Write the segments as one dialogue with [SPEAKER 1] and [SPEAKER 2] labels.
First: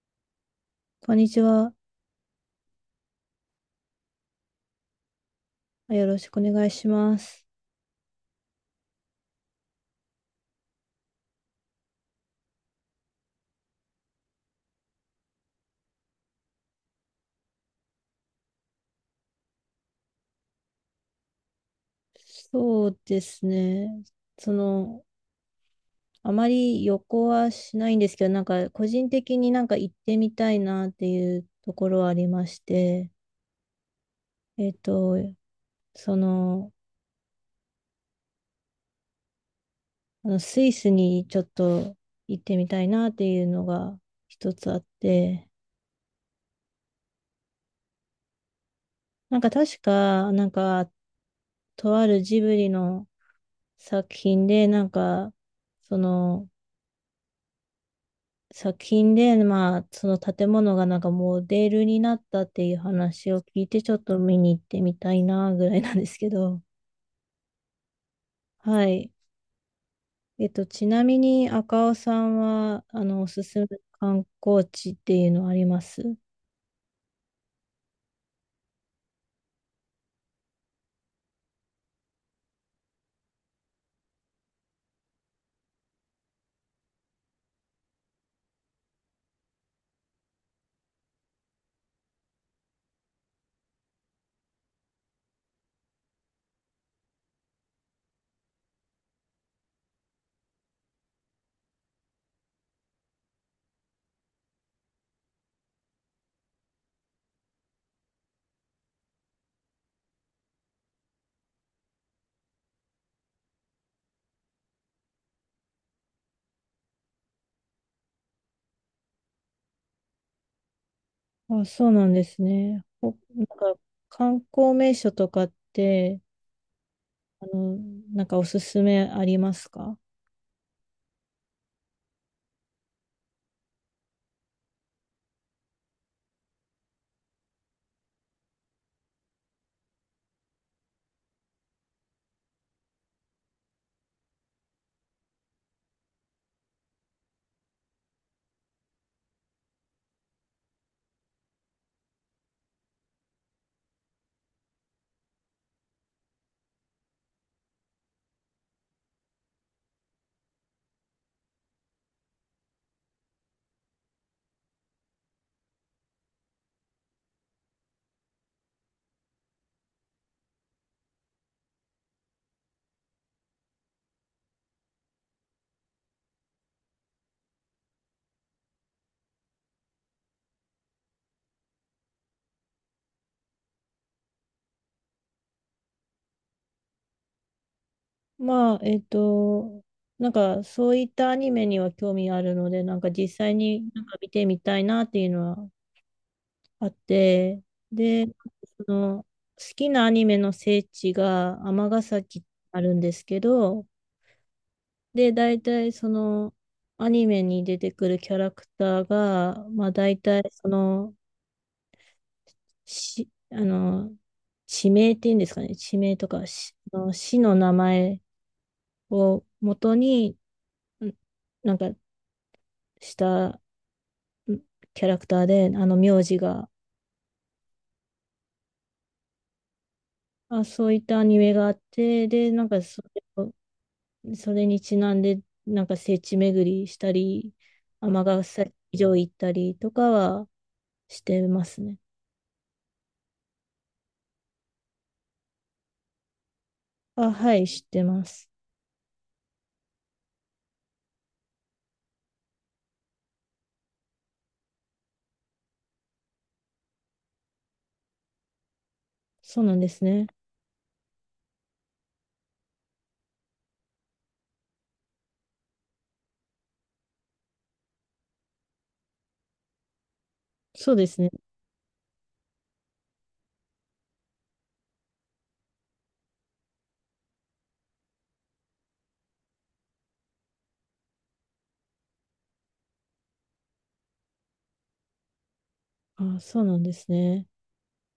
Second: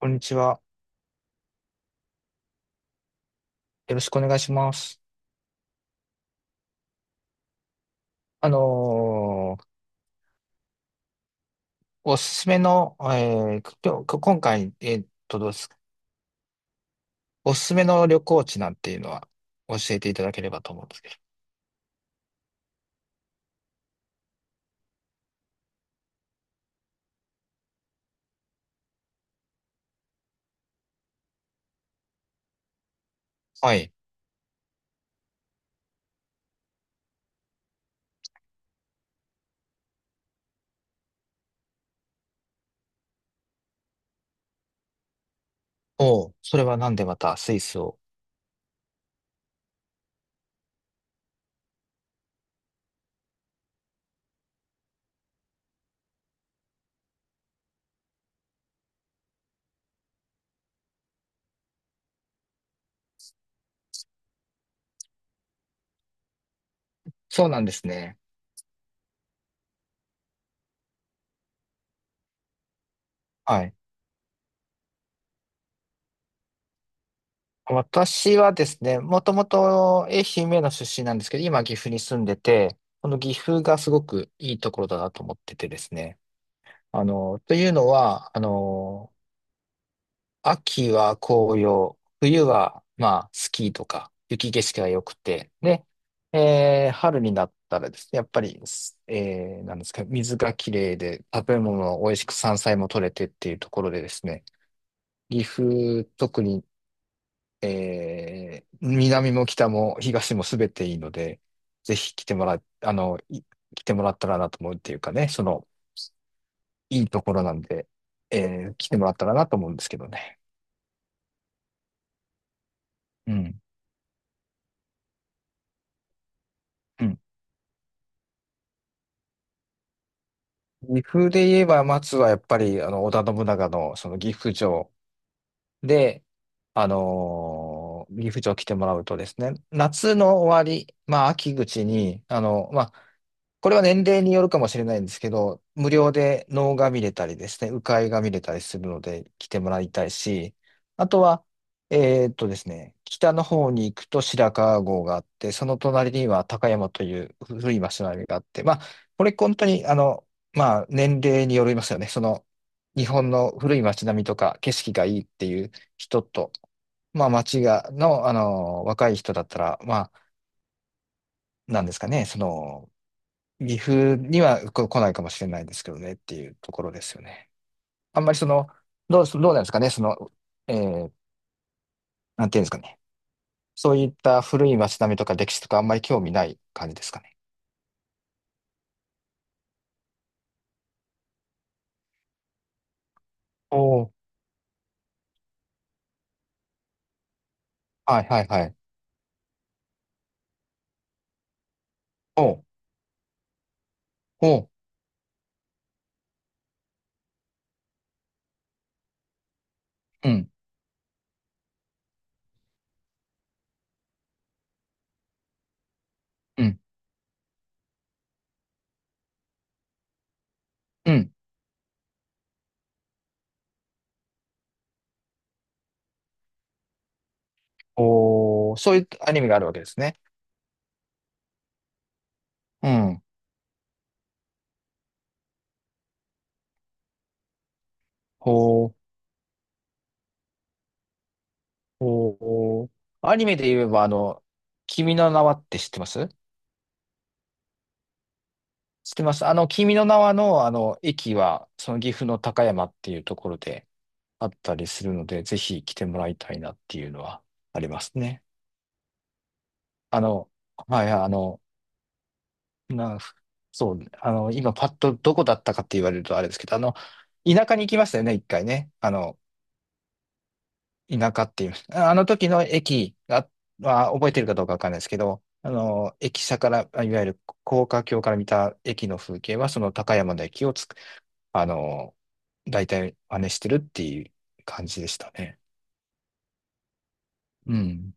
[SPEAKER 1] こんにちは。
[SPEAKER 2] こんにちは。
[SPEAKER 1] よろしくお願いします。
[SPEAKER 2] よろしくお願いします。
[SPEAKER 1] あのーおすすめの、今回、どうですか。おすすめの旅行地なんていうのは教えていただければと思うんですけど。
[SPEAKER 2] そうですね。その、あまり旅行はしないんですけど、なんか個人的になんか行ってみたいなっていうところはありまして、
[SPEAKER 1] はい。
[SPEAKER 2] えっと、その、あのスイスにちょっと行ってみたいなっていうのが一つあって、
[SPEAKER 1] おう、それはなんでまたスイスを。
[SPEAKER 2] なんか確か、なんか、とあるジブリの作品で、なんか、その、作品で、まあ、その建物がなんかモデルになったっていう話を聞いて、ちょっと見に行ってみたいなぐらいなんですけど、
[SPEAKER 1] そうなんですね。
[SPEAKER 2] はい。えっと、ちなみに赤尾さんは、あの、おすす
[SPEAKER 1] は
[SPEAKER 2] め
[SPEAKER 1] い。
[SPEAKER 2] の観光地っていうのはあります
[SPEAKER 1] 私はですね、もともと愛媛の出身なんですけど、今岐阜に住んでて、この岐阜がすごくいいところだなと思っててですね。あの、というのは、あの、秋は紅葉、冬は、まあ、スキーとか、雪景色が良くて、で、春になったらですね、やっぱり、すえーなんですか、水がきれいで、食べ物も美味しく山菜も取れてっていうところでですね、岐阜、特に、南も北も東も全ていいので、ぜひ来てもらったらなと思うっていうかね、その、いいところなんで、え来てもらったらなと思うんですけどね。
[SPEAKER 2] あ、そうなんですね。ほ
[SPEAKER 1] う
[SPEAKER 2] なん
[SPEAKER 1] ん。
[SPEAKER 2] か、観光名所とかって、
[SPEAKER 1] うん、
[SPEAKER 2] あの、なんかおすすめありますか。
[SPEAKER 1] 岐阜で言えば、松はやっぱり、あの、織田信長の、その岐阜城で、ギフジョー来てもらうとですね、夏の終わり、まあ、秋口に、あの、まあ、これは年齢によるかもしれないんですけど、無料で能が見れたりですね、鵜飼が見れたりするので来てもらいたいし、あとは、ですね、北の方に行くと白川郷があって、その隣には高山という古い町並みがあって、まあ、これ本当に、あの、まあ、年齢によりますよね。その、日本の古い町並みとか景色がいいっていう人と、まあ、町が、の、あの、若い人だったら、まあ、なんですかね、その、岐阜には来ないかもしれないですけどねっていうところですよね。あんまりその、どうなんですかね、その、えー、なんていうんですかね。そういった古い町並みとか歴史とかあんまり興味ない感じですかね。
[SPEAKER 2] まあ、えっと、なんかそういったアニメには興味あるので、なんか実際
[SPEAKER 1] お
[SPEAKER 2] になん
[SPEAKER 1] ー、
[SPEAKER 2] か見てみたいなっていうのはあって、
[SPEAKER 1] はい
[SPEAKER 2] で、
[SPEAKER 1] はいはい。
[SPEAKER 2] その好きなアニメの聖地が尼
[SPEAKER 1] お
[SPEAKER 2] 崎
[SPEAKER 1] う、
[SPEAKER 2] あるんですけど、
[SPEAKER 1] おう、
[SPEAKER 2] で、大体そのアニメに出てくるキャラクターが、まあ大
[SPEAKER 1] う
[SPEAKER 2] 体
[SPEAKER 1] ん、
[SPEAKER 2] その、し、あの、地名っていうんですかね、地名とか、
[SPEAKER 1] う
[SPEAKER 2] し
[SPEAKER 1] ん、
[SPEAKER 2] あの市の名前を元に、ん
[SPEAKER 1] うん。
[SPEAKER 2] なんかしたキャラクターで、あの名字が、
[SPEAKER 1] おー、そういうアニメがあるわけですね。
[SPEAKER 2] あ、そういったアニメがあって、で、なんか
[SPEAKER 1] う
[SPEAKER 2] それ
[SPEAKER 1] ん。
[SPEAKER 2] を、それにちなんで、なんか聖地巡りしたり、尼
[SPEAKER 1] お
[SPEAKER 2] 崎
[SPEAKER 1] ー、
[SPEAKER 2] 城行ったりとかはしてますね。
[SPEAKER 1] おー、アニメで言えば、あの、君の名はって知ってます？
[SPEAKER 2] あ、はい、知ってます。
[SPEAKER 1] 知ってます。あの、君の名はの、あの、駅は、その岐阜の高山っていうところであったりするので、ぜひ来てもらいたいなっていうのはありますね。
[SPEAKER 2] そうなんです
[SPEAKER 1] あ
[SPEAKER 2] ね。
[SPEAKER 1] の、はい、あの、な、そう、あの、今パッとどこだったかって言われるとあれですけど、あの、田舎に行きましたよね、一回ね。あの、
[SPEAKER 2] そうで
[SPEAKER 1] 田
[SPEAKER 2] すね。
[SPEAKER 1] 舎っていう、あの時の駅は覚えてるかどうかわかんないですけど、あの、駅舎から、いわゆる高架橋から見た駅の風景は、その高山の駅をつく、あの、大体真似してるっていう感じでしたね。
[SPEAKER 2] あ、そうなんですね。
[SPEAKER 1] うん。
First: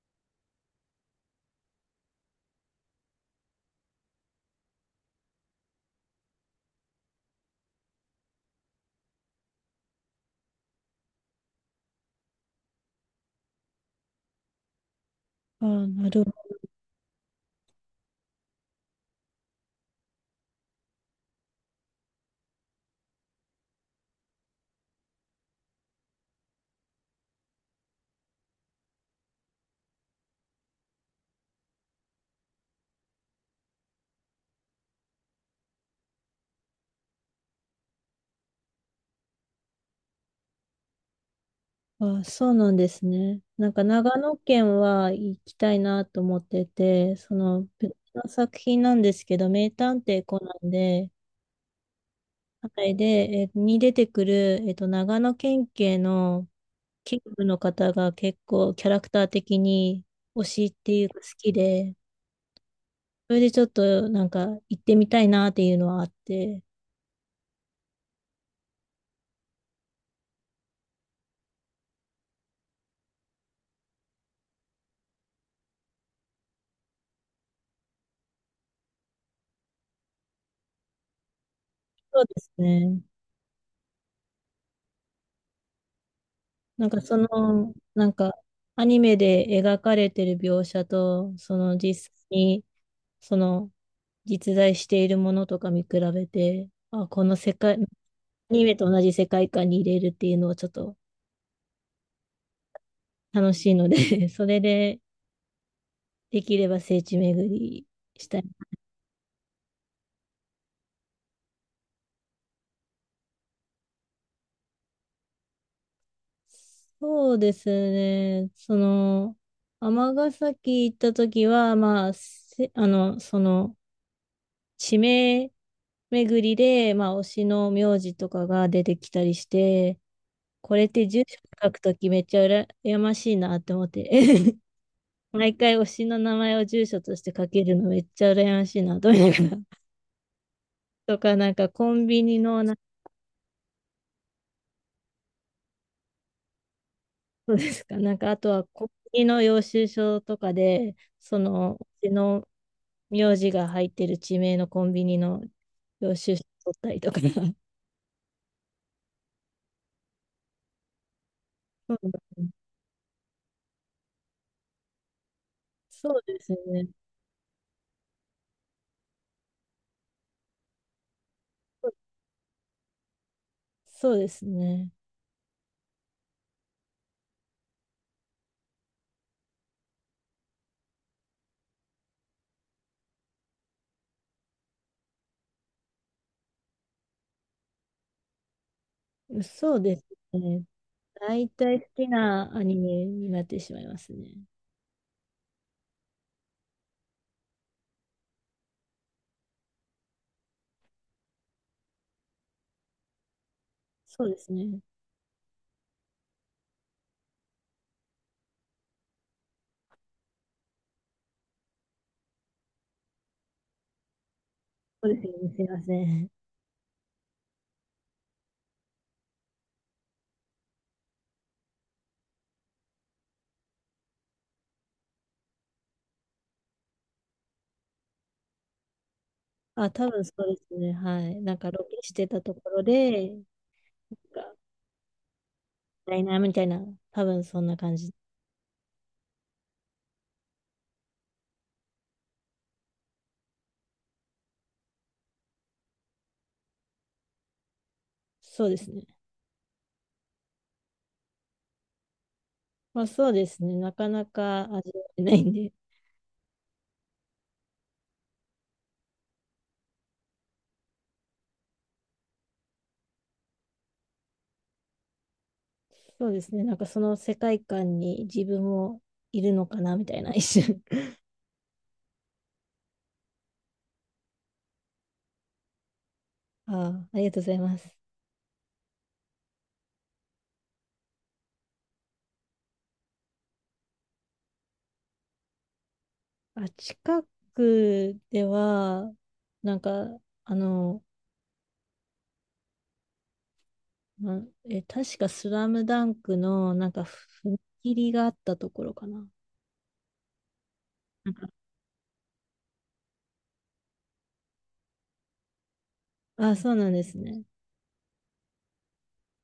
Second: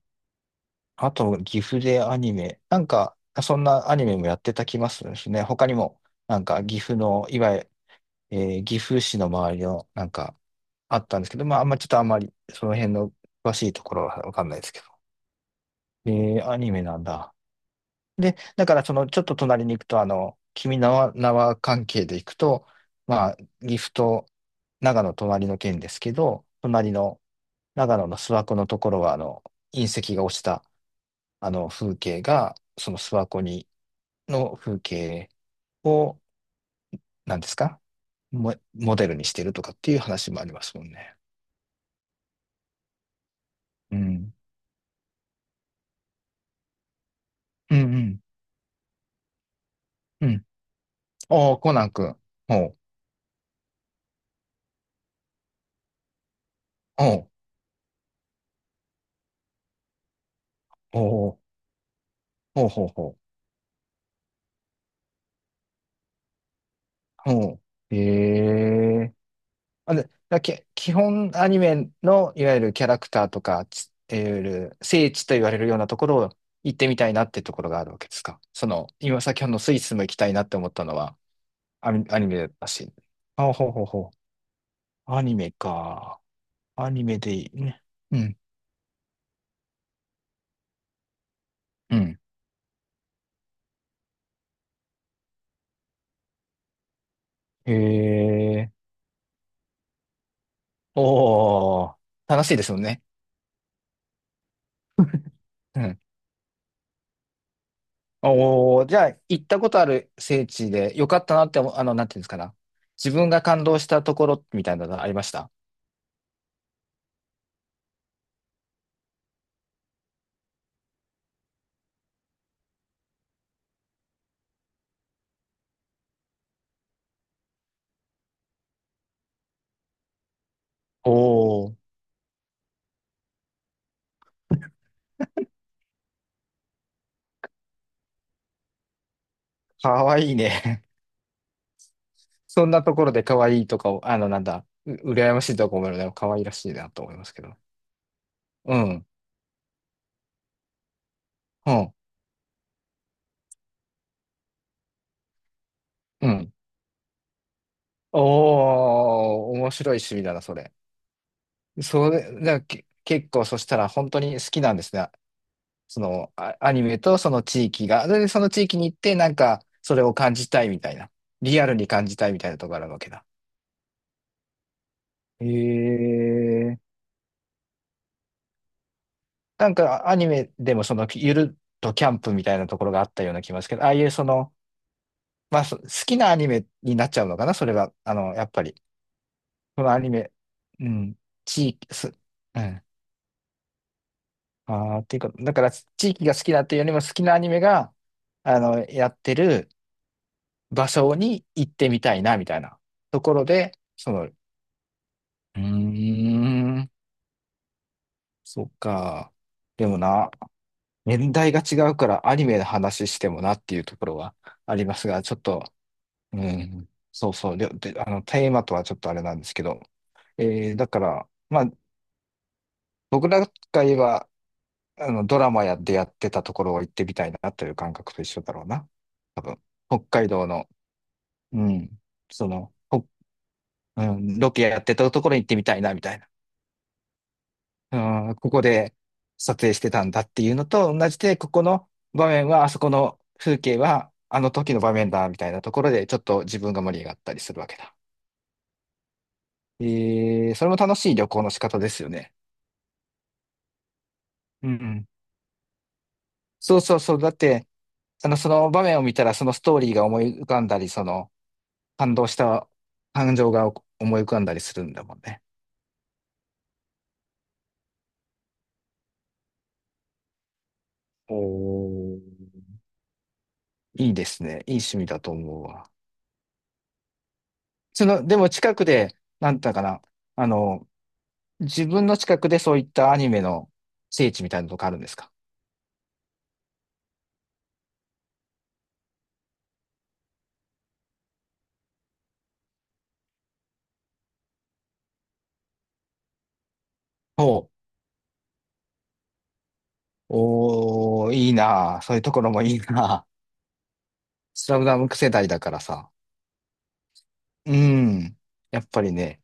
[SPEAKER 1] あと、岐阜でアニメ。なんか、そんなアニメもやってた気まするですね。他にも、なんか、岐阜の、いわゆる、え岐阜市の周りの、なんか、あったんですけど、まあ、あんまちょっとあんまり、その辺の詳しいところはわかんないですけど。
[SPEAKER 2] あ、なるほ
[SPEAKER 1] えアニメなんだ。で、だからその、ちょっと隣に行くと、あの、君の名は関係で行くと、まあ、岐阜と長野隣の県ですけど、隣の長野の諏訪湖のところは、あの、隕石が落ちた、あの、風景が、その諏訪湖に、の風景を、なんですかモデルにしてるとかっていう話もありますもんね。
[SPEAKER 2] ど。あ、そうなんですね。なんか
[SPEAKER 1] う
[SPEAKER 2] 長
[SPEAKER 1] ん。
[SPEAKER 2] 野県は行きたいなと思ってて、その
[SPEAKER 1] うん
[SPEAKER 2] 別
[SPEAKER 1] うん。
[SPEAKER 2] の作品なんですけど、名探偵
[SPEAKER 1] う
[SPEAKER 2] コ
[SPEAKER 1] ん。
[SPEAKER 2] ナンで、
[SPEAKER 1] おー、コナン君。ほう。
[SPEAKER 2] はい。で、えーに出てくる、えっと、長野県警の警
[SPEAKER 1] ほ
[SPEAKER 2] 部
[SPEAKER 1] う。
[SPEAKER 2] の方が結構キャラクター的に推しってい
[SPEAKER 1] ほ
[SPEAKER 2] う
[SPEAKER 1] う
[SPEAKER 2] か好
[SPEAKER 1] ほう。
[SPEAKER 2] きで、
[SPEAKER 1] ほうほうほう。
[SPEAKER 2] それでちょっとなんか行ってみたいなっていうのはあって、
[SPEAKER 1] ほう。ええ、あ、で、基本アニメのいわゆるキャラクターとか、いわゆる聖地と言われるようなところを行ってみたいなってところがあるわけですか。その、今先ほどのスイスも行きたいなって思ったのはア
[SPEAKER 2] そう
[SPEAKER 1] ニ
[SPEAKER 2] で
[SPEAKER 1] メ
[SPEAKER 2] す
[SPEAKER 1] だし。
[SPEAKER 2] ね。
[SPEAKER 1] あ、ほうほうほう。アニメか。
[SPEAKER 2] なん
[SPEAKER 1] ア
[SPEAKER 2] か
[SPEAKER 1] ニ
[SPEAKER 2] そ
[SPEAKER 1] メでいい
[SPEAKER 2] の、
[SPEAKER 1] ね。
[SPEAKER 2] なん
[SPEAKER 1] う
[SPEAKER 2] か
[SPEAKER 1] ん、
[SPEAKER 2] アニメで描かれてる描写と、その
[SPEAKER 1] う
[SPEAKER 2] 実
[SPEAKER 1] ん。
[SPEAKER 2] 際に、その実在しているものとか見比べて、あ、この世
[SPEAKER 1] へ
[SPEAKER 2] 界、アニ
[SPEAKER 1] え。
[SPEAKER 2] メと同じ世界観に入れるっていうのはちょっと
[SPEAKER 1] おー、楽しいですもんね。
[SPEAKER 2] 楽しいので それで、
[SPEAKER 1] うん。
[SPEAKER 2] できれば聖地巡りしたい。
[SPEAKER 1] おー、じゃあ、行ったことある聖地で、よかったなって思う、あの、なんていうんですかな。自分が感動したところみたいなのありました。
[SPEAKER 2] そうですね。その、尼崎行った時は、まあ、その、地名巡りで、まあ、推しの名字とかが出てきたりして、これって住所
[SPEAKER 1] お
[SPEAKER 2] 書
[SPEAKER 1] ー、
[SPEAKER 2] くときめっちゃ羨やましいなって思って、毎回推しの名前を住所として書けるのめっちゃ羨ましいなと思いながら。
[SPEAKER 1] かわいいね。
[SPEAKER 2] とか、なんかコンビニ の
[SPEAKER 1] そん
[SPEAKER 2] なん
[SPEAKER 1] なところでかわいいとかを、あの、なんだ、羨ましいとか思うので、かわいらしいなと思いますけ
[SPEAKER 2] そ
[SPEAKER 1] ど。
[SPEAKER 2] うですか。なんか、あとは、
[SPEAKER 1] う
[SPEAKER 2] 国
[SPEAKER 1] ん、
[SPEAKER 2] 旗の領収書とかで、そ
[SPEAKER 1] う
[SPEAKER 2] の、う
[SPEAKER 1] ん、
[SPEAKER 2] ちの名字が入ってる地名のコンビニの領
[SPEAKER 1] う
[SPEAKER 2] 収書
[SPEAKER 1] ん。
[SPEAKER 2] 取ったりとか。
[SPEAKER 1] おー、面白い趣味だな、それ。
[SPEAKER 2] そ
[SPEAKER 1] それ、
[SPEAKER 2] う
[SPEAKER 1] だから結構、そしたら本当に好きなんですね。そ
[SPEAKER 2] そう
[SPEAKER 1] の
[SPEAKER 2] です
[SPEAKER 1] あアニ
[SPEAKER 2] ね。
[SPEAKER 1] メとその地域が、で、その地域に行って、なんか、それを感じたいみたいな。リアルに感じたいみたいなところがあるわけだ。
[SPEAKER 2] そうですね。
[SPEAKER 1] へえ。なんか、アニメでもその、ゆるっとキャンプみたいなところがあったような気がしますけど、ああいうその、まあ、好きなアニメになっちゃうのかな、それは。あの、やっぱり。
[SPEAKER 2] そう
[SPEAKER 1] その
[SPEAKER 2] で
[SPEAKER 1] ア
[SPEAKER 2] す
[SPEAKER 1] ニメ、
[SPEAKER 2] ね。
[SPEAKER 1] うん、
[SPEAKER 2] 大
[SPEAKER 1] 地
[SPEAKER 2] 体好
[SPEAKER 1] 域、
[SPEAKER 2] きな
[SPEAKER 1] う
[SPEAKER 2] アニ
[SPEAKER 1] ん。
[SPEAKER 2] メになってしまいますね。
[SPEAKER 1] ああ、っていうか、だから、地域が好きだっていうよりも好きなアニメが、あの、やってる、場所に行ってみたいな、みたいなところで、その、
[SPEAKER 2] そう
[SPEAKER 1] う
[SPEAKER 2] ですね。
[SPEAKER 1] ーん、そっか。でもな、年代が違うからアニメの話してもなっていうところはあります
[SPEAKER 2] そうで
[SPEAKER 1] が、
[SPEAKER 2] すね。
[SPEAKER 1] ちょっ
[SPEAKER 2] す
[SPEAKER 1] と、
[SPEAKER 2] いません。
[SPEAKER 1] うん、そうそう、で、あの、テーマとはちょっとあれなんですけど、だから、まあ、僕らが言えば、あの、ドラマやってたところを行ってみたいなという感覚と一緒だろうな。多分、
[SPEAKER 2] あ、
[SPEAKER 1] 北
[SPEAKER 2] 多分
[SPEAKER 1] 海
[SPEAKER 2] そ
[SPEAKER 1] 道
[SPEAKER 2] うで
[SPEAKER 1] の、
[SPEAKER 2] すね。はい。なん
[SPEAKER 1] う
[SPEAKER 2] かロケ
[SPEAKER 1] ん、
[SPEAKER 2] してた
[SPEAKER 1] そ
[SPEAKER 2] とこ
[SPEAKER 1] の、
[SPEAKER 2] ろ
[SPEAKER 1] ほ、
[SPEAKER 2] で、なん
[SPEAKER 1] うん、ロ
[SPEAKER 2] か
[SPEAKER 1] ケやってたところに行ってみたいな、みた
[SPEAKER 2] ダ
[SPEAKER 1] い
[SPEAKER 2] イ
[SPEAKER 1] な。
[SPEAKER 2] ナーみたいな、多分そんな感じ。
[SPEAKER 1] うん、ここで撮影してたんだっていうのと同じで、ここの場面は、あそこの風景は、あの時の場面だ、みたいなところで、ちょっと自分が盛り上がったりするわけだ。
[SPEAKER 2] そうですね。
[SPEAKER 1] えそれも楽しい旅行の仕方ですよね。
[SPEAKER 2] まあそうですね。なかなか
[SPEAKER 1] うんう
[SPEAKER 2] 味わ
[SPEAKER 1] ん。
[SPEAKER 2] えないんで。
[SPEAKER 1] そうそうそう。だって、あの、その場面を見たら、そのストーリーが思い浮かんだり、その、感動した感情が思い浮かんだりするんだもんね。
[SPEAKER 2] そうですね。なんかその世界観に自分もいるのかなみたいな一瞬。
[SPEAKER 1] おー、いいですね。いい趣味だと思うわ。
[SPEAKER 2] ああ、ありがとうございます。
[SPEAKER 1] その、でも近くで、なんだかな、あの、自分の近くでそういったアニメの聖地みたいなとこあるんですか。
[SPEAKER 2] あ、近くでは、なんか、あの、ま、確かスラムダンクのなんか踏
[SPEAKER 1] ほう。
[SPEAKER 2] 切があったところかな。
[SPEAKER 1] お
[SPEAKER 2] なん
[SPEAKER 1] ー、
[SPEAKER 2] か、
[SPEAKER 1] いいなあ、そういうところもいいなあ。 スラムダンク世代だからさ。
[SPEAKER 2] あ、そうなんですね。
[SPEAKER 1] うん。やっぱりね、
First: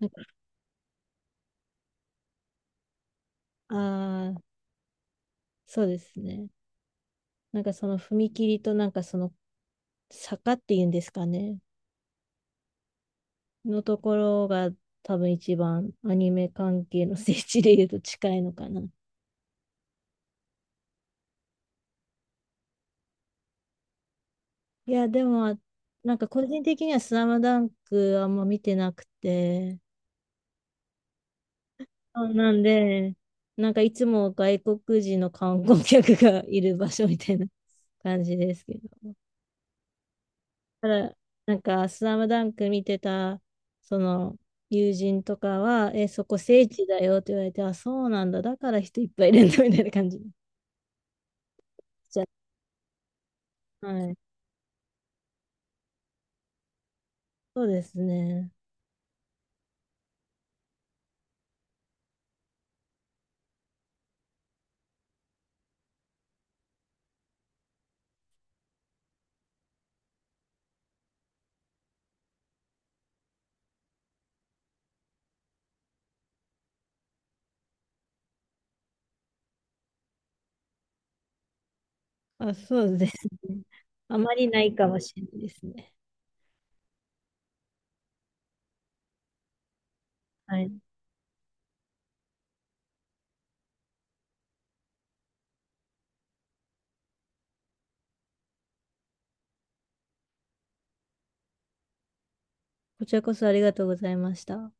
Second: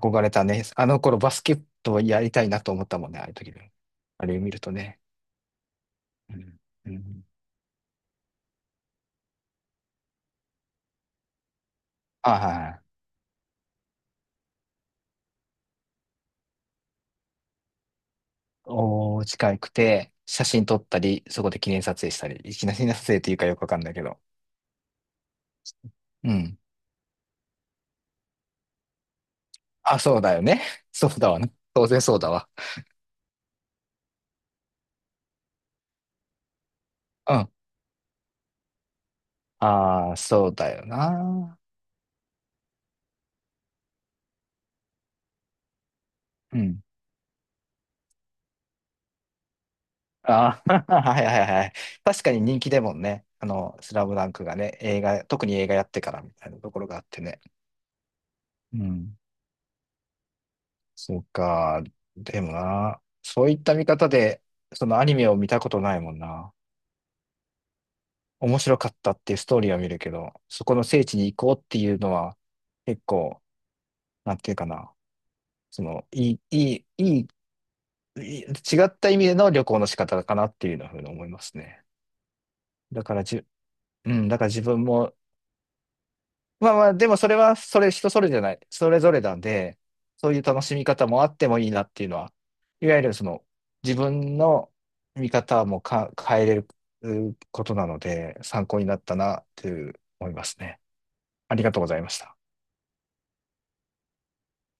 [SPEAKER 2] なんか、
[SPEAKER 1] れたね。あの頃バスケットやりたいなと思ったもんね、ああいう時に。あ
[SPEAKER 2] ああ、
[SPEAKER 1] れを見るとね。
[SPEAKER 2] そうです
[SPEAKER 1] う
[SPEAKER 2] ね。
[SPEAKER 1] ん。うん、
[SPEAKER 2] なんかその踏切となんかその坂っていうんですかね。
[SPEAKER 1] はいはい。
[SPEAKER 2] のところが多分一番アニメ関係の聖地で言うと近いのかな。
[SPEAKER 1] おー、近くて、写真撮ったり、そこで記念撮影したり、記念撮影っていうかよくわかんないけど。
[SPEAKER 2] いや、でも、なんか
[SPEAKER 1] う
[SPEAKER 2] 個
[SPEAKER 1] ん。
[SPEAKER 2] 人的にはスラムダンクあんま見てなくて、
[SPEAKER 1] あ、そうだよね。そうだわね。当然そう
[SPEAKER 2] そ
[SPEAKER 1] だ
[SPEAKER 2] う
[SPEAKER 1] わ。
[SPEAKER 2] なんで、なんかいつも外国人の観光客がいる場所みた
[SPEAKER 1] う
[SPEAKER 2] いな
[SPEAKER 1] ん。
[SPEAKER 2] 感じですけど。
[SPEAKER 1] ああ、そうだよ
[SPEAKER 2] ただ、な
[SPEAKER 1] な。
[SPEAKER 2] んかスラムダンク見てた、その、友人とかは、え、そこ
[SPEAKER 1] う
[SPEAKER 2] 聖
[SPEAKER 1] ん。
[SPEAKER 2] 地だよって言われて、あ、そうなんだ、だから人いっぱいいるんだみたいな感じになっ
[SPEAKER 1] ああ、はいはいはい。
[SPEAKER 2] ち
[SPEAKER 1] 確
[SPEAKER 2] ゃ
[SPEAKER 1] かに人気でもんね。あの、
[SPEAKER 2] う。
[SPEAKER 1] スラ
[SPEAKER 2] は
[SPEAKER 1] ム
[SPEAKER 2] い。
[SPEAKER 1] ダンクがね、映画、特に映画やってからみたいなところがあってね。
[SPEAKER 2] そうですね。
[SPEAKER 1] うん。そうか。でもな、そういった見方で、そのアニメを見たことないもんな。面白かったっていうストーリーは見るけど、そこの聖地に行こうっていうのは、結構、なんていうかな。その、いい、いい、いい、いい違った意味での旅行の仕方かなっていうのふうに思いますね。
[SPEAKER 2] あ、そう
[SPEAKER 1] だ
[SPEAKER 2] です
[SPEAKER 1] から自
[SPEAKER 2] ね。
[SPEAKER 1] う
[SPEAKER 2] あ
[SPEAKER 1] ん、
[SPEAKER 2] ま
[SPEAKER 1] だか
[SPEAKER 2] り
[SPEAKER 1] ら
[SPEAKER 2] な
[SPEAKER 1] 自
[SPEAKER 2] い
[SPEAKER 1] 分
[SPEAKER 2] かもし
[SPEAKER 1] も、
[SPEAKER 2] れないですね。
[SPEAKER 1] まあまあ、でもそれは、それ人それじゃない、それぞれなんで、そういう
[SPEAKER 2] は
[SPEAKER 1] 楽
[SPEAKER 2] い。
[SPEAKER 1] しみ方もあってもいいなっていうのは、いわゆるその、自分の見方も変えれるうことなので、参考になったなっていう思いますね。ありがとうございました。
[SPEAKER 2] こちらこそありがとうございました。